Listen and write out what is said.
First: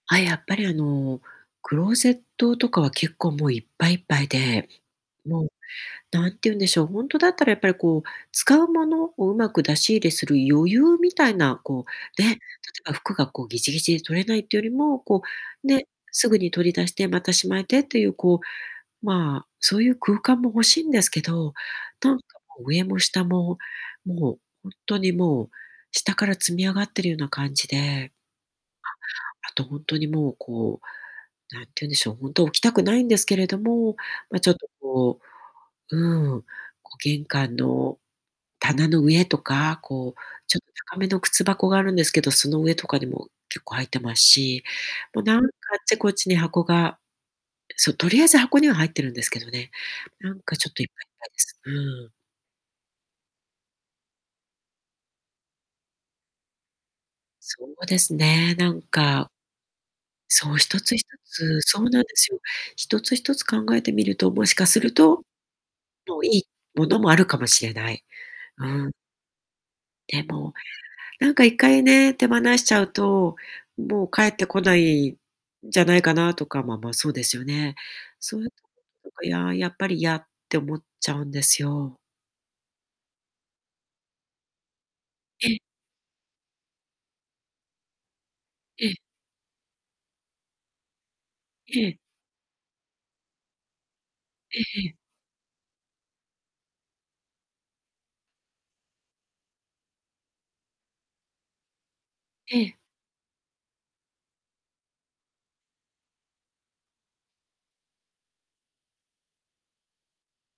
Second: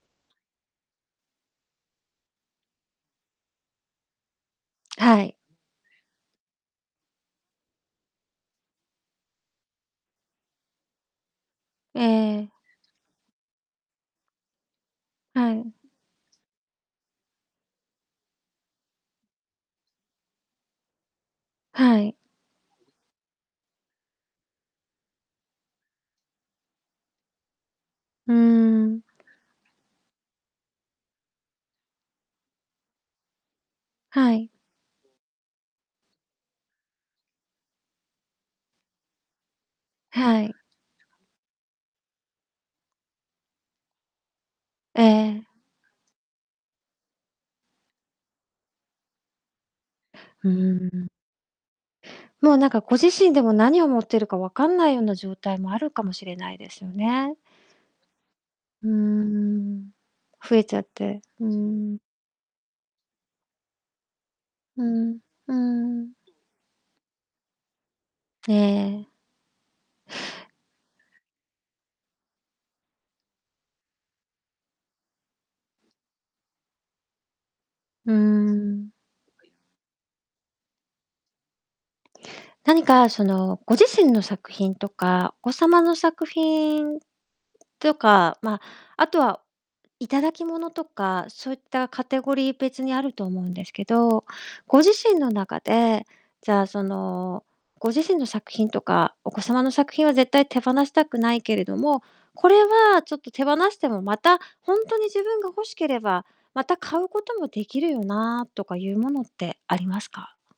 あ、やっぱりあの、クローゼットとかは結構もういっぱいいっぱいで、はい。もう何て言うんでしょう、ほんとだったらやっぱりこう、使うものを上手く出し入れする余裕みたいな、こえうね、例ええ。ば服がこう、ギチギチで取れないっていうよりも、こはう、い。ね、すぐに取り出して、また仕舞えてっていう、こう、まあ、そういう空間も欲しんですけど、はない。んかもう上も下も、もうほんとにもう、下から積み上がってるような感じでうーん。あと、ほんとにもう、こう、何て言うんでしょう、ほんと置きたくないんですけれども、はま、ちい。ょっとこう、うん、こう玄関の棚の上とか、こう、はい。ちょっと高めの靴箱があるんですけど、その上とかにも結構入ってますし、えもうなんえ。かあっちこっちに箱がそう、とりあえず箱には入ってるんですけどね。なんうんかうちょっんといっうんぱういん。いっぱいです。うん。もうなんかご自身でも、何を持ってるか分かんないような状態もあるかもしれないですよね。そうですね、なんうーかん。そ増う、えちゃ一っつ一て、うつ、そうなん。んですよ。一つ一つ考えてみると、もしかすうるん、と、うんうん。もういいものもあるかもしれない。えうん。え。でも、なんか一回ね、手放しちゃうともう帰ってこない、じゃないかなとか、まあまあ、そうですよね。うーそういうとこ、ん。なんか、ややっぱりやって思っちゃうんですよ。何かそのご自身の作品とか、えごえ。様の作品とか、まええ。あ、あとは頂き物とか、そういっえたえ。カテゴリー別にあると思うんですけど、えごええ自え。身の中で、じゃあその、ご自身の作品とかお子様の作品は絶対手放したくないけれども、これええ。はちょっと手放しても、またほんとに自分が欲しければ、また買うことも出来るよな、とかいうものってありますか？